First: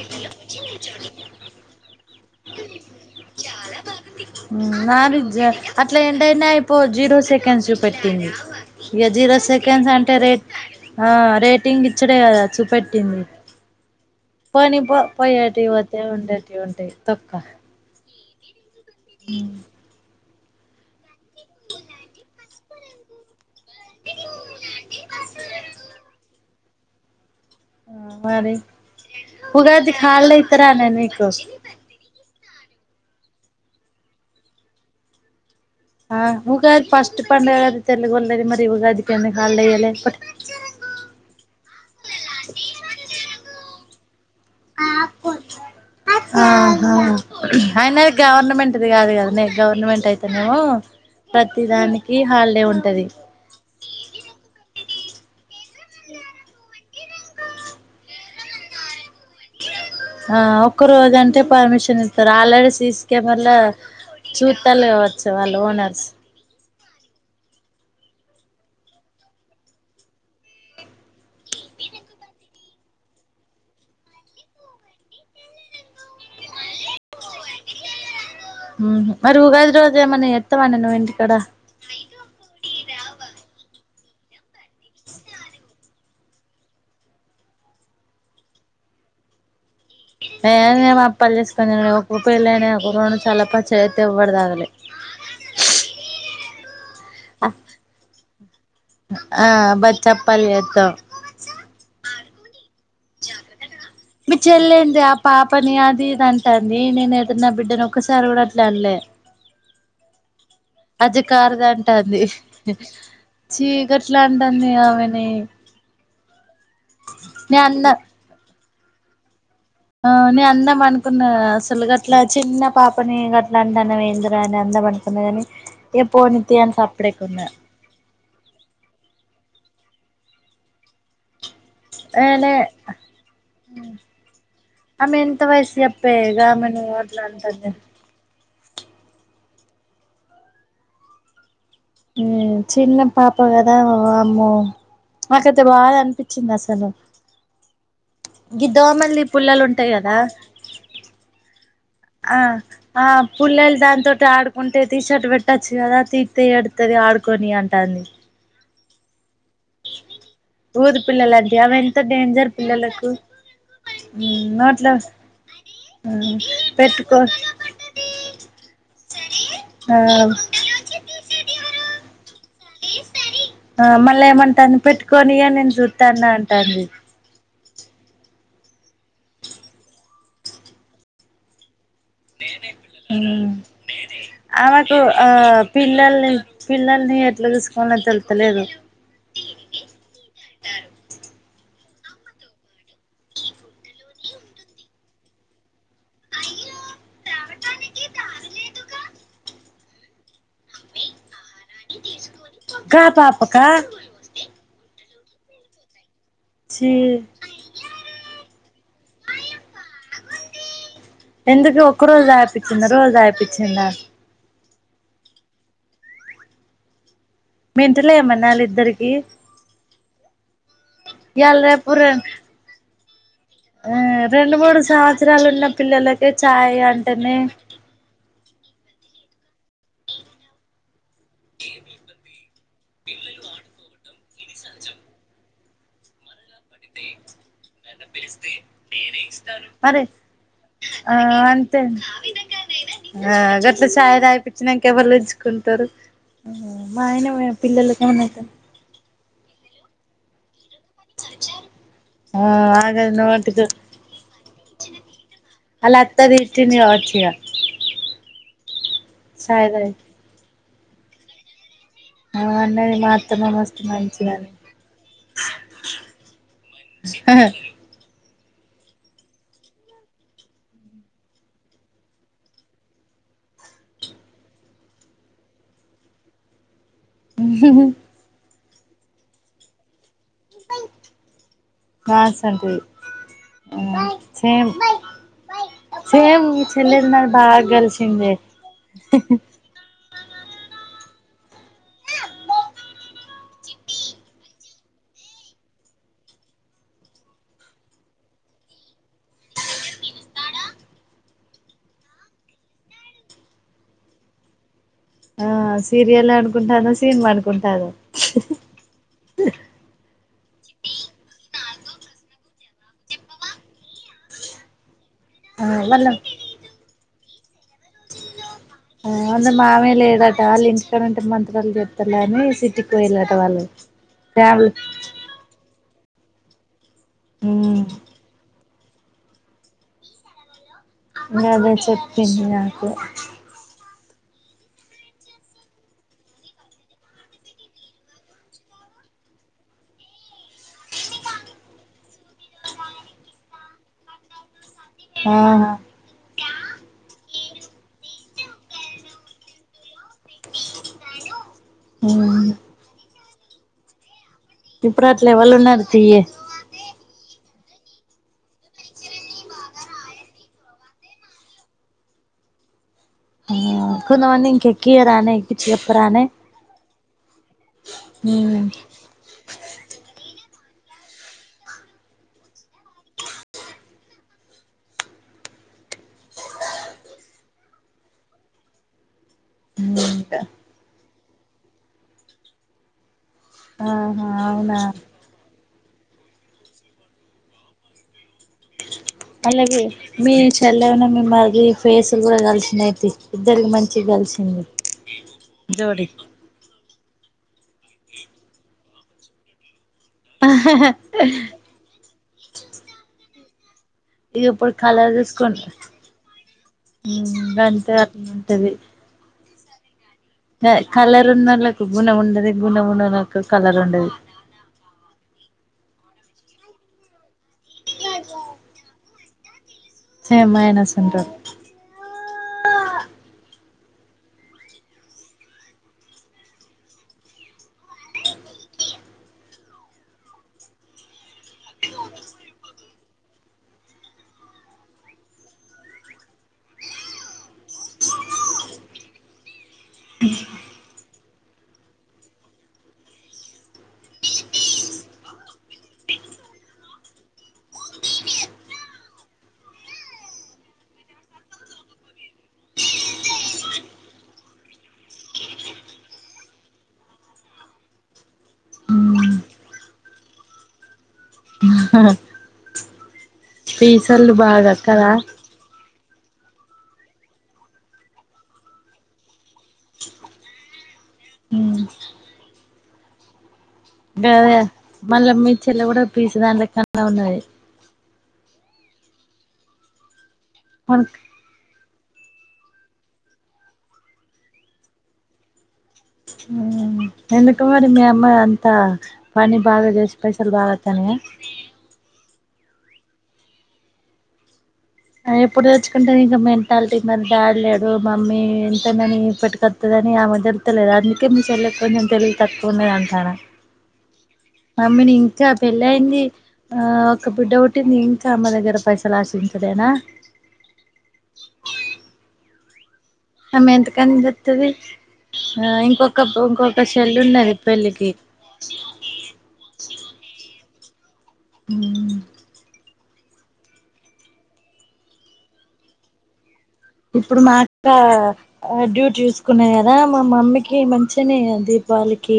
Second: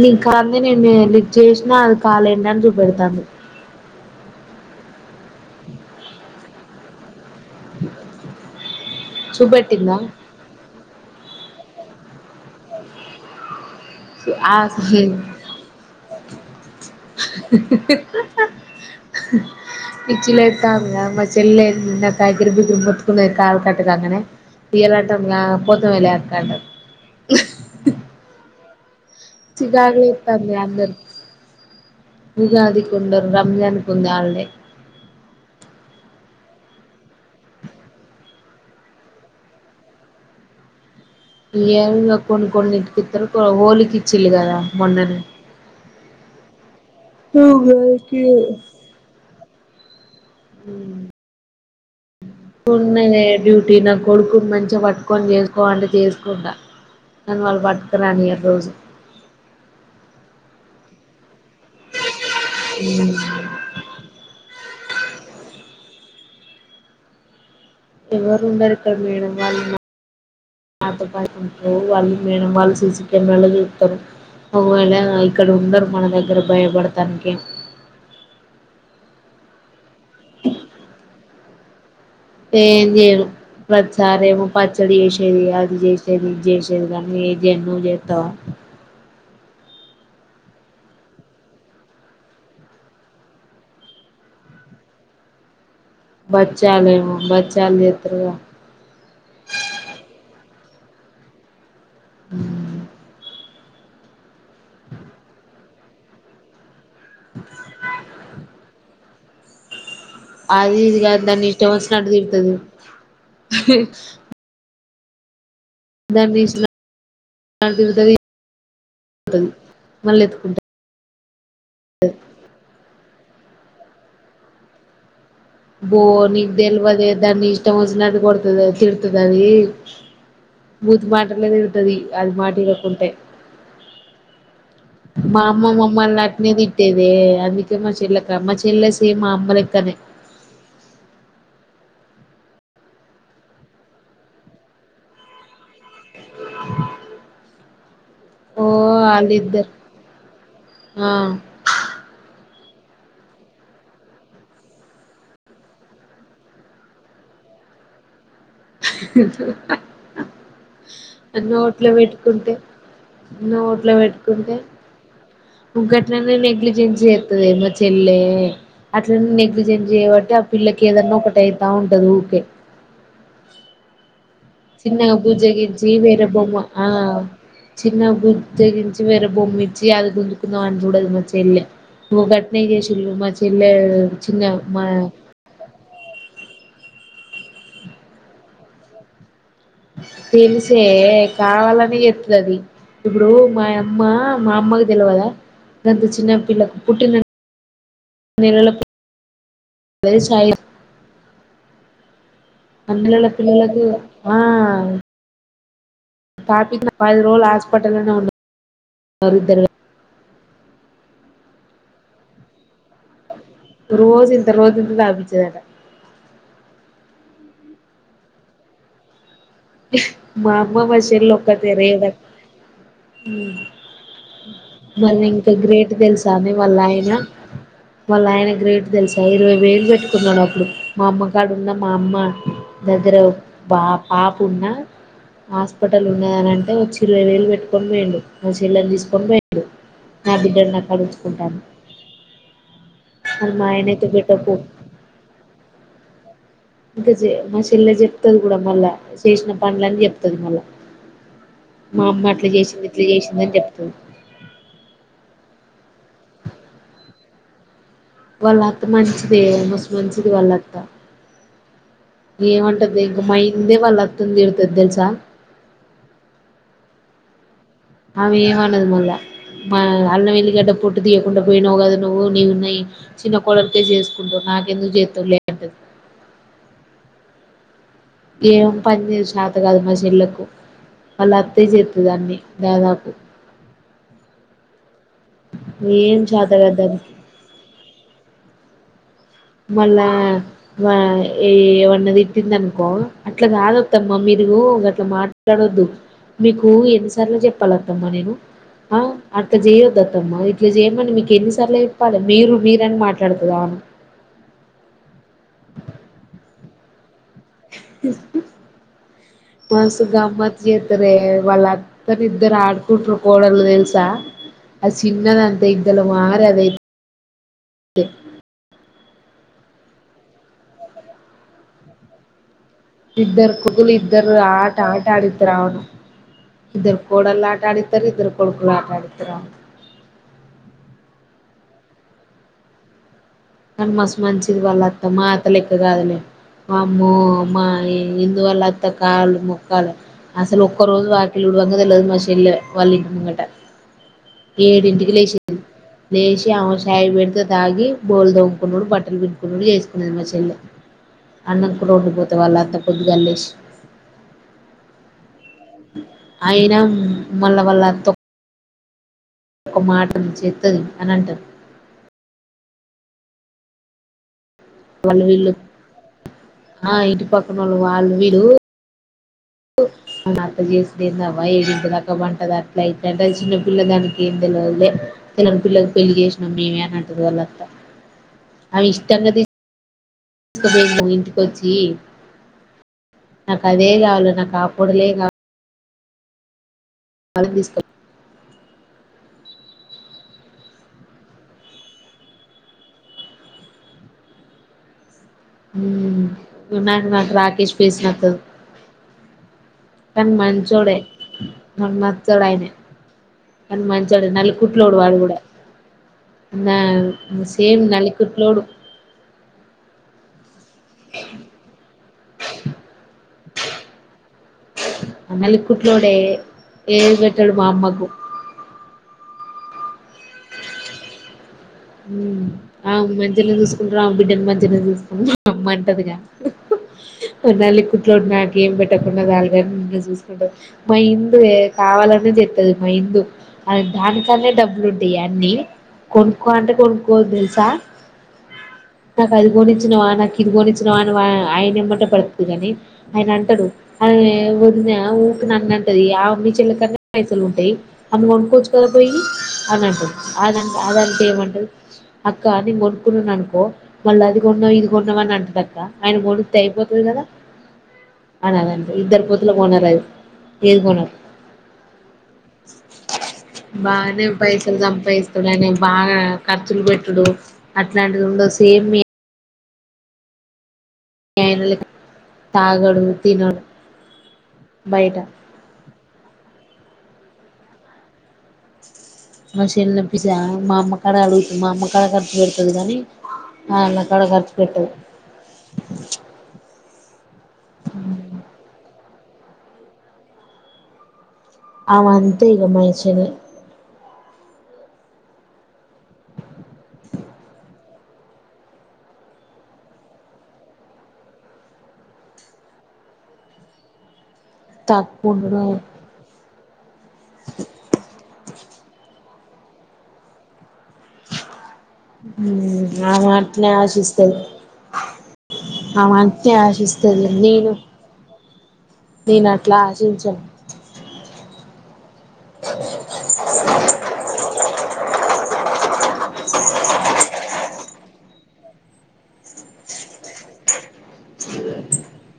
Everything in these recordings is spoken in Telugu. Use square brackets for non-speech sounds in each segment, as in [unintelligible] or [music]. నీ కాంది నేను నీక్ చేసినా అది కాలెండ్ అని చూపెడతాంది నారిజ్జ అట్ల ఎండైనా అయిపో జీరో సె చూపెట్టింది వ జీరో సెకండ్స్ చూపెట్టిందా అంటే రే ఆ రేటింగ్ ఇచ్చడే కదా చూపెట్టింది ఆ పోనిపో పోయేటి పోతే ఉండేటి ఉంటయి తొక్క పిచ్చి లేత్తాందిగా మా చెల్లె నిన్న [inaudible] బతుకున్న కాలు కట్టటుగాంగానే ఇలాటంలా పోత వెలిక్కంట [inaudible] మరి ఉగాదికి చికాకు హాలిడే లేత్తాంది ఇత్తరనీ అందరికి నీకు ఉగాదికి ఉండదు రంజానుకి ఉంది హాలిడే ఆ ఉగాది ఫస్ట్ పండగ కదా తెల్లుగుగొళ్ళది మరి ఉగాది కి ఎందుకు హాలిడే ఇవ్వలే ఆ ఏగా కొన్ని కొన్ని ఇంటికి ఇస్తారు హోలికి ఇచ్చిళ కదా మొన్ననే [inaudible] ఆహ అయినది ఉగాదికి గవర్నమెంట్ది కాదు కదనే గవర్నమెంట్ అయితే ను ప్రతి దానికి హాలిడే ఉంటది ఉన్నది డ్యూటీ నా కొడుకుని మంచిగా పట్టు పట్టుకొని చేస్కో అంతే చేసుకుంటా కానీ వాళ్ళు పట్టుకరానియరు రోజు [unintelligible] ఆ ఒక్క రోజు అంటే పర్మిషన్ ఇస్తారు ఆల్రెడీ సిసి కెమరాలో చూసి తెలగవచ్చు వాళ్ళు ఓనర్స్ ఎవరు ఉండరిక్కడ వమేడమ్ వాళ్ళు నాతో పాటు ఉంటారు మేడేమ్ వాళ్ళు సీసీ కెమెరాల్లో చూస్తారు ఒకవేళ ఇక్కడ ఉండరు మన దగ్గర భయపడటానికి మరి ఉగాది రోజు ఏమన్నా ఎత్తవా నే నువ్వు ఇంటికాడ ఏం చేయరు వర్క్ సరేమో పచ్చడి చేసేది అది చేసేది ఇది చేసేది కానీ ఏది ఎన్నో చేస్తావ ఏ అపలు చేసుకోని ఒక పెళ్ళని ఒక్కక్క చాలా పచ్చతే ఇవ్వడుదావలి [inaudible] బచ్చాలేమో బచ్చాలు చేస్తారుగా ఆ బచ్చప్పలి ద మీ చెల్లి ఏంది ఆ పాపని అది ఇది అంటారు ఏ నేనయితే నా బిడ్డను ఒక్కసారి కూడా అట్లా అనలే అది ఇది కాదు దాన్ని అజకార్ద ఇష్టం వచ్చినట్టు అంటంది తిడుతది చీకట్లా అంటంది ఆమె [inaudible] నీ [inaudible] నే అన్న హలో ఆ నే అందా మనకి న్న అసలు గట్లా చిన్న పాపని గట్లా అంటన వేందరా అని అందం అనుకూన కాని ఇగ ఓరని పోనీ నీకు తీ అని తెలివిలేడే సప్పుడేకున్నా దాని ఇష్టం వోచినట్లు కొడుతనా తిరుతుంది అది బూత్ మ తిడతది ఏ అది లే మాటవినకుంటే ఆమె ఎంత మా అమ్మ వయసు చెప్పే గామెను మామ్మలనేదిట్టేదే అట్లా అంటుంది అందుకే మా చెల్లే క్రమ జెలసి మా అమ్మలెక్కనే చిన్న పాప కదా అమ్మో నాకైతే బాధ అనిపిస్ చిన్న అస్సలు ఓ ఇ దోమలు పుల్లాలు ఆళ్ళిద్దరు ఉంటాయి కదా ఆ ఆ ఆ పుల్లలు దానితోటి ఆడుకుంటే తీసి అటు పెట్టొచ్చు కదా తిర్తే ఎడుతుంది ఆడుకో మీ అంటంది ఊరి [unintelligible] అ పిల్లలంటే అవి నోట్లో ఎంత డేంజర్ వెట్టుకుంటే పిల్లలకు నోట్లో వెట్టుకుంటే నోట్లో ఉ గట్లనే నెగ్లిజెన్సీ పెట్టుకో జేతదే మా చెల్లె అట్లని నెగ్లిజెన్స్ జేయబట్టి ఆ పిల్లకి ఏదన్నా ఒకటైతా ఉంటది ఊకే ఆ మళ్ళీ ఏమంటంది చిన్నగా పెట్టుకొనియ నేన్ బుజ్జగించి జూతన్న అంటంది చిన్న గు తెగించి వేరే బొమ్మి ఇచ్చి అది గుంజుకుందాం అని చూడదు మా చెల్య ము బట్ ఊమ్ మా ఆమకు ఆ పిల్లలు పిల్లల్ని ఎట్లా సుసుకోవాలో తెలుతలేదు తెలిసే కావాలనే సేస్తది అది ఇప్పుడు మా యమ్మ మా అమ్మకు దెలవదా దంత చిన్న పిల్లకు పుట్టిన నెలల పి యేసయం కా అంనేల్ల పాపకా పిల్లలకు ఆ టాపిక్ ఛీ పది రోజులు హాస్పిటల్నే వున్నరు ఇద్దరు ఎందుకు ఒక రోజు దాపిచ్చింది రోజు దాపించిందా రోజింత దాపిచ్చేదంట మెంటలా ఏమన్నా ఆళ్ళిద్దరికి హ్ మా అమ్మ మ షెల్ల లో ఒక్క రేపు రె రేదక్ ఊమ్ ఆ రెండు మూడు మళ్ళీ సంవత్సరాలు ఇంకా ఉన్న గ్రేట్ పిల్లలకే తెలుసా మీ ఛాయ్ వాళ్ళ ఆయన అంటేనే వాళ్ళ ఆయన గ్రేట్ తెలుసా ఇరవై వేలు వెట్టుకున్నడు అప్పుడు మా అమ్మగడు ఉన్న మా అమ్మ దగ్గర బ పాప్ వున్నా హాస్పిటల్ ఉన్నదనంటే వచ్చి ఇరవై వేలు వెట్టు అరె నా బిడ్డను నాకు ఆ అడుచుకుంటాను అంతే ఆ మరి మా గట్లా ఆయన అయితే ఛాయ్ పెట్టకు దాగిపించినాక ఎవళ్ళు ఉంచుకుంటారు ఇంకా మా చెల్ల చెప్తది కూడా మళ్ళా చేసిన పండ్లన్నీ జెప్తది మళ్ళ మా అమ్మ ఆ అట్లా జేసింది ఇట్లా ఆగదు జేసిందని నోటితో చెప్తుంది అలా అత్త దిట్టింది గావచ్చిఇక వాళ్ళ అత్త మంచిది మస్తు మంచిది వాళ్ళత్త ఆమె అన్నది ఏమంటది మా ఇంకా అత్తమ్మ మైందే మస్తు వాళ్ళ అత్తని తిడతాది తెలుసా ఆ ఆమె ఏమనదు మళ్ళా మా అలం ఎల్లిగడ్డ పొట్టు తీయకుండా పోయినావు గద నువ్వు నీవు నీ చిన్న కోడల్కె జేసుకుంటా నాక ఎందు జేతవులే అంటది [unintelligible] ఏం పని జేయ శాత కాదు మ శెళ్లకు అళ అత్తే జెప్తది అనీ మాస్ అంటది దాదాపు సేమ్ ఏం సేమ్ మీ చేతకాదు దానికి చెల్లది నాది బా గలసిందే మళ్ళా ఆ ఏ ఏమన్నది తిట్టిందనుకో అట్లా కాదు అత్తమ్మ మీరు మీరు గట్లా మాట్లాడొద్దు మీకు ఎన్నిసార్లు చెప్పాలత్తమ్మా నేను ఆ అట్లా చేయొదత్తమ్మా ఇట్లా చేయమని మీకు ఎన్నిసార్లు జెప్పాలే మీరు మీరని మాట్లాడుతదా అ ఆ సీరియల్ అనుకుంటదో సినిమా అనుకుంటదొ జెస్తారే వాళ్ళ అత్తను ఇద్దరు ఆడుకుట్రూ కోడల్ దెల్సా అ సి ఆ తిన్నదంతా ఇద్దలో వాళ్ళ మారదె ది అందు మామే లేడట ఆల్లింటికాడుంటే మంత్రాలు జేతలని సిర్ తిట్టి పోయిలాట ఇద్దరు వాళ్లు కొడుకులు ఇద్దరు ఏ ఆగు ఆట ఆట ఆడిత్తరు అవును ఇద్దరు కోడల్ ఆట ఆడితరు ఇంగ ఇద్దరు కోడ్కులు ఆట ఆడితరు ఆమెని గదే చెపింది నాకు కానీ మస్ మంచిది వాళ్ళు అత్త మా అత్తలెక్క గాదులే అమ్మో మయి ఏదోవల్ల అత్త కాలు మొక్కలే అసలు ఒక్క రోజు వాకిలి వంగద లేది మా సెల్లే వాళ్ళలి మంగట [unintelligible] ఏడింటికి లేచేంది ఆహా లేచి ఆమె చై పెడితే తాగి బోల్లు దోముకున్నాడు బట్టలు పిడుకున్నాడు చేస్తుకున్నది మా చెల్లి అన్నం కూడా వండు పోతే వాళ్ళు అత్త పొద్దుగాలేసి ఇప్పుడు అట్లా ఎవలు ఉన్నారు తీయే అయినా మళ్ళా వాళ్ళ ఒక మాటలు చెత్తది అని అంటారు అనుకున్నవని కేకియా వాళ్ళు రానే వీళ్ళు కి చెప్ప రానే ఆ ఇంటి పక్కనోళ్ళు వాళ్ళు ఉమ్ నన్ను అర్ధం చేసుకునే నా వైఫ్ ఇంటిదాకా పంటది అట్లా ఇట్లాంట చిన్న పిల్ల దానికి ఏం తెలయదులే తెలవని పిల్లలకు పెళ్లి చేసినాం మేమే అని అంటుంది వాళ్ళ అత్త ఇష్టంగాది తీసు ఇంటికొచ్చి నాకు అదే ఆహా కావాలి నాకు ఆ అవునా కోడలే కావాలి ఆనందిస్తాం అలాగే మీ చెల్లి అను మీ మరిది ఫేసులు కూడా కలిసినయితే ఇద్దరికి మంచిగా తెలిసింది ఉమ్ నాకు నాకు రాకేష్ పేస్ నాతో కానీ మంచోడే మన్నచో డే ఆయిన కాని మంచోడు ఇగ నల్ల ఇప్పుడు కుట్లుడు కలర్ వాడు కూడా చూసుకోండి అ సేమ్ గంతే అట్లా నల్లకుట్లోడు ఉంటది కలర్ ఉన్నోలకు గుణం ఉండది గుణం ఉన్నోలకు కలర్ ఉండది అ నల్లికుట్లోడే ఏది పెట్టాడు మా అమ్మకు సేమ్ మైనస్ ఉంటాడు ఉమ్ ఆ మంచిగనే చూసుకుంటారు ఆ బిడ్డని మంచిగనే చూసుకుంట అమ్మ అంటదిగా నల్లి కుట్లోడు నాకు ఏం పెట్టకుండా వాళ్ళ చూసుకుంటారు మా ఇందు ఏ కావాలనే చేస్తది మా ఇందు అ దానికడనే డబ్బులు ఉంటేయి అన్ని కొ కో అంటే కొనుకోద్దు తెలుసా అ నాకు అది కోనిచ్చినవా నాకు ఇది కోనిచ్చినవా అని ఆయన ఎమ్మట పడుతుంది కాని ఆయన అంటాడు వదిన ఊరికిని అన్నంటది ఆ అమ్మ చెల్లకన్నా పైసలు ఉంటాయి అమ్మె కోనుకొచ్చుకదా పోయి అని అంటది అదంత అది చేమంటది అక్క నేను కొనుక్కున్నాను అనుకో మళ్ళ అది కొన్నావు ఇది కొన్నావు అని అంటది అక్క ఆయన మొలుతే అయిపోతుంది కదా అనదండి ఇద్దరు పోూతులో కోనారు అది ఏది ప కోనరు బానే పీసోళ్ళు బాగా పైసలు కదా సంపాదిస్త గానే బాగా ఖర్చులు పెట్టుడు అట్లాంటిది ఉండదు సేమ్ మి ఏమి లే ఉమ్ తాగడు తినడు గదే బయట మళ్ళా మి చెల్లి కూడా పీచ్చి దాన్ని లేకన్నా ఉన్నది మా చెల్లి పిచ్చిదా మా అమ్మ కాడ అడుగుతు మా అమ్మ చానా ఖర్చు పెడతది కానీ ఆళ్ళ దగ్గర ఖర్చు పెట్టదు ఉమ్ ఎందుకు మరి మీ అమ్మ అంతా పని బాగా చేసి పైసల్ బాగా వస్తునాయ అమె అంతే ఇక మంచలే ఎప్పుడు తెచ్చుకుంటే ఇంక మెంటాలిటీ దాడలేడు మమ్మీ ఎంతనని ఇప్పటిక వస్తుదని ఆమె దలుతలేదు అందుకే మీ చెల్ల కొంచెం నేను తెలివి తక్కువన్నా అంటానా అమ్మని తక్కువ ఇంకా ఉండడం పెళ్ళి అయింది ఆ ఒక బిడ్డ పుట్టింది ఇంకా అమ్మ దగ్గర పైసలు ఆశించి ఉట్టిదెనా ఉమ్ ఆమె అటనే ఎంతకని ఆశిస్తాది తెత్తది ఆ ఆమె ఇంకొక అట్లా ఇంకొక చెల్లి ఆశిస్తదిలే ఉన్నది నీను పెళ్ళికి నేను అట్లా ఆశించను ఉమ్ ఇప్పుడు మా అక్క డ్యూటీ చూసుకున్నాయి కదా మా మమ్మీకి మంచిగానే అంది వాళ్ళకి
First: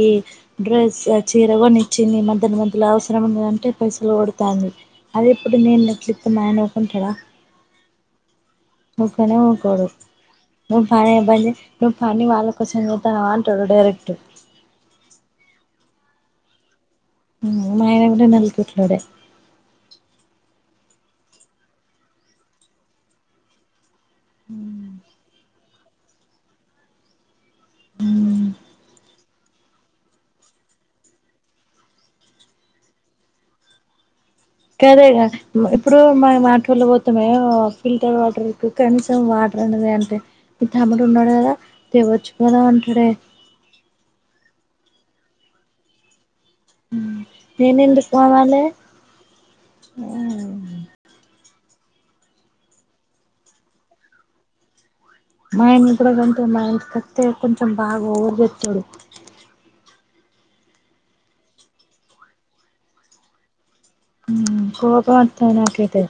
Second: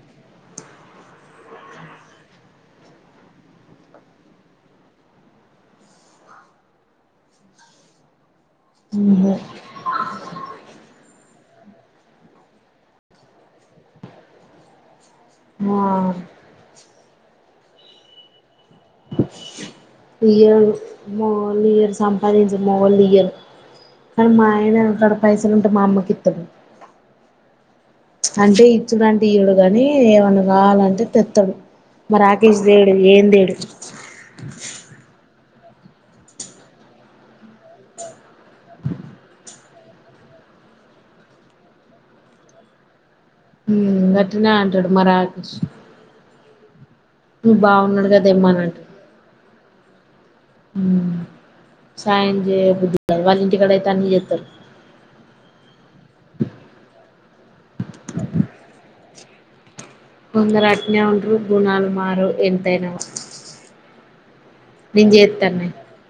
డ్రెస్ చీర గొనిచ్చింది మంతుల మంతుల అవసరం అంటే పైసలు కొడతా అంది అదిప్పుడు [inaudible] కుంటాడా ముక్కనే ఊకోడు నువ్వు పని ఇబ్బంది నువ్వు పని వాళ్ళ కోసం చేత్తావా అంటాడు డైరెక్ట్ [unintelligible] ఉమ్ మా అయన కూడా నలికిట్లోడే ఇయ్యరు మొగోళ్ళు ఇయ్యరు సంపాదించే మొగోళ్ళు ఇయ్యరు కానీ మా ఆయన అక్కడ పైసలుంటే మా అమ్మకిత్తడు అంటే ఇచ్చుడుంటే ఈడో గానీ ఏమన్నా కావాలంటే తెత్తాడు మా రాకేష్ దేడు ఏం దేడు కదే గదా ట్లు ఇప్పుడు మనం ఆటోలో పోతామే ఆ ఫిల్టర్డ్ వాటర్ [inaudible] కనీసం వాటర్ అన్నా దే అంటే మీ తమ్ముడు ఉన్నాడు కదా తేవచ్చు కదా అంటాడే ఊ గట్టనే అంటాడు మా రాకేష్ ఊ నువ్వు నేనెందుకు బాగున్నాడు కదా ఇమ్మని పోవాలె అంటాడు ఆం హ్మ్ సాయం జేయ బుద్ధి గాదు వాళింటికాడైతే అన్నీ చేత్తారు తే కొంచెం బాగా ఓవర్ చేత్తాడు కొందరు అట్నే ఉంట్రు గుణాలు మారవు ఎంతైనా ఊ నేను కోపం వత్తాది చేత్తన్నే నాకైతే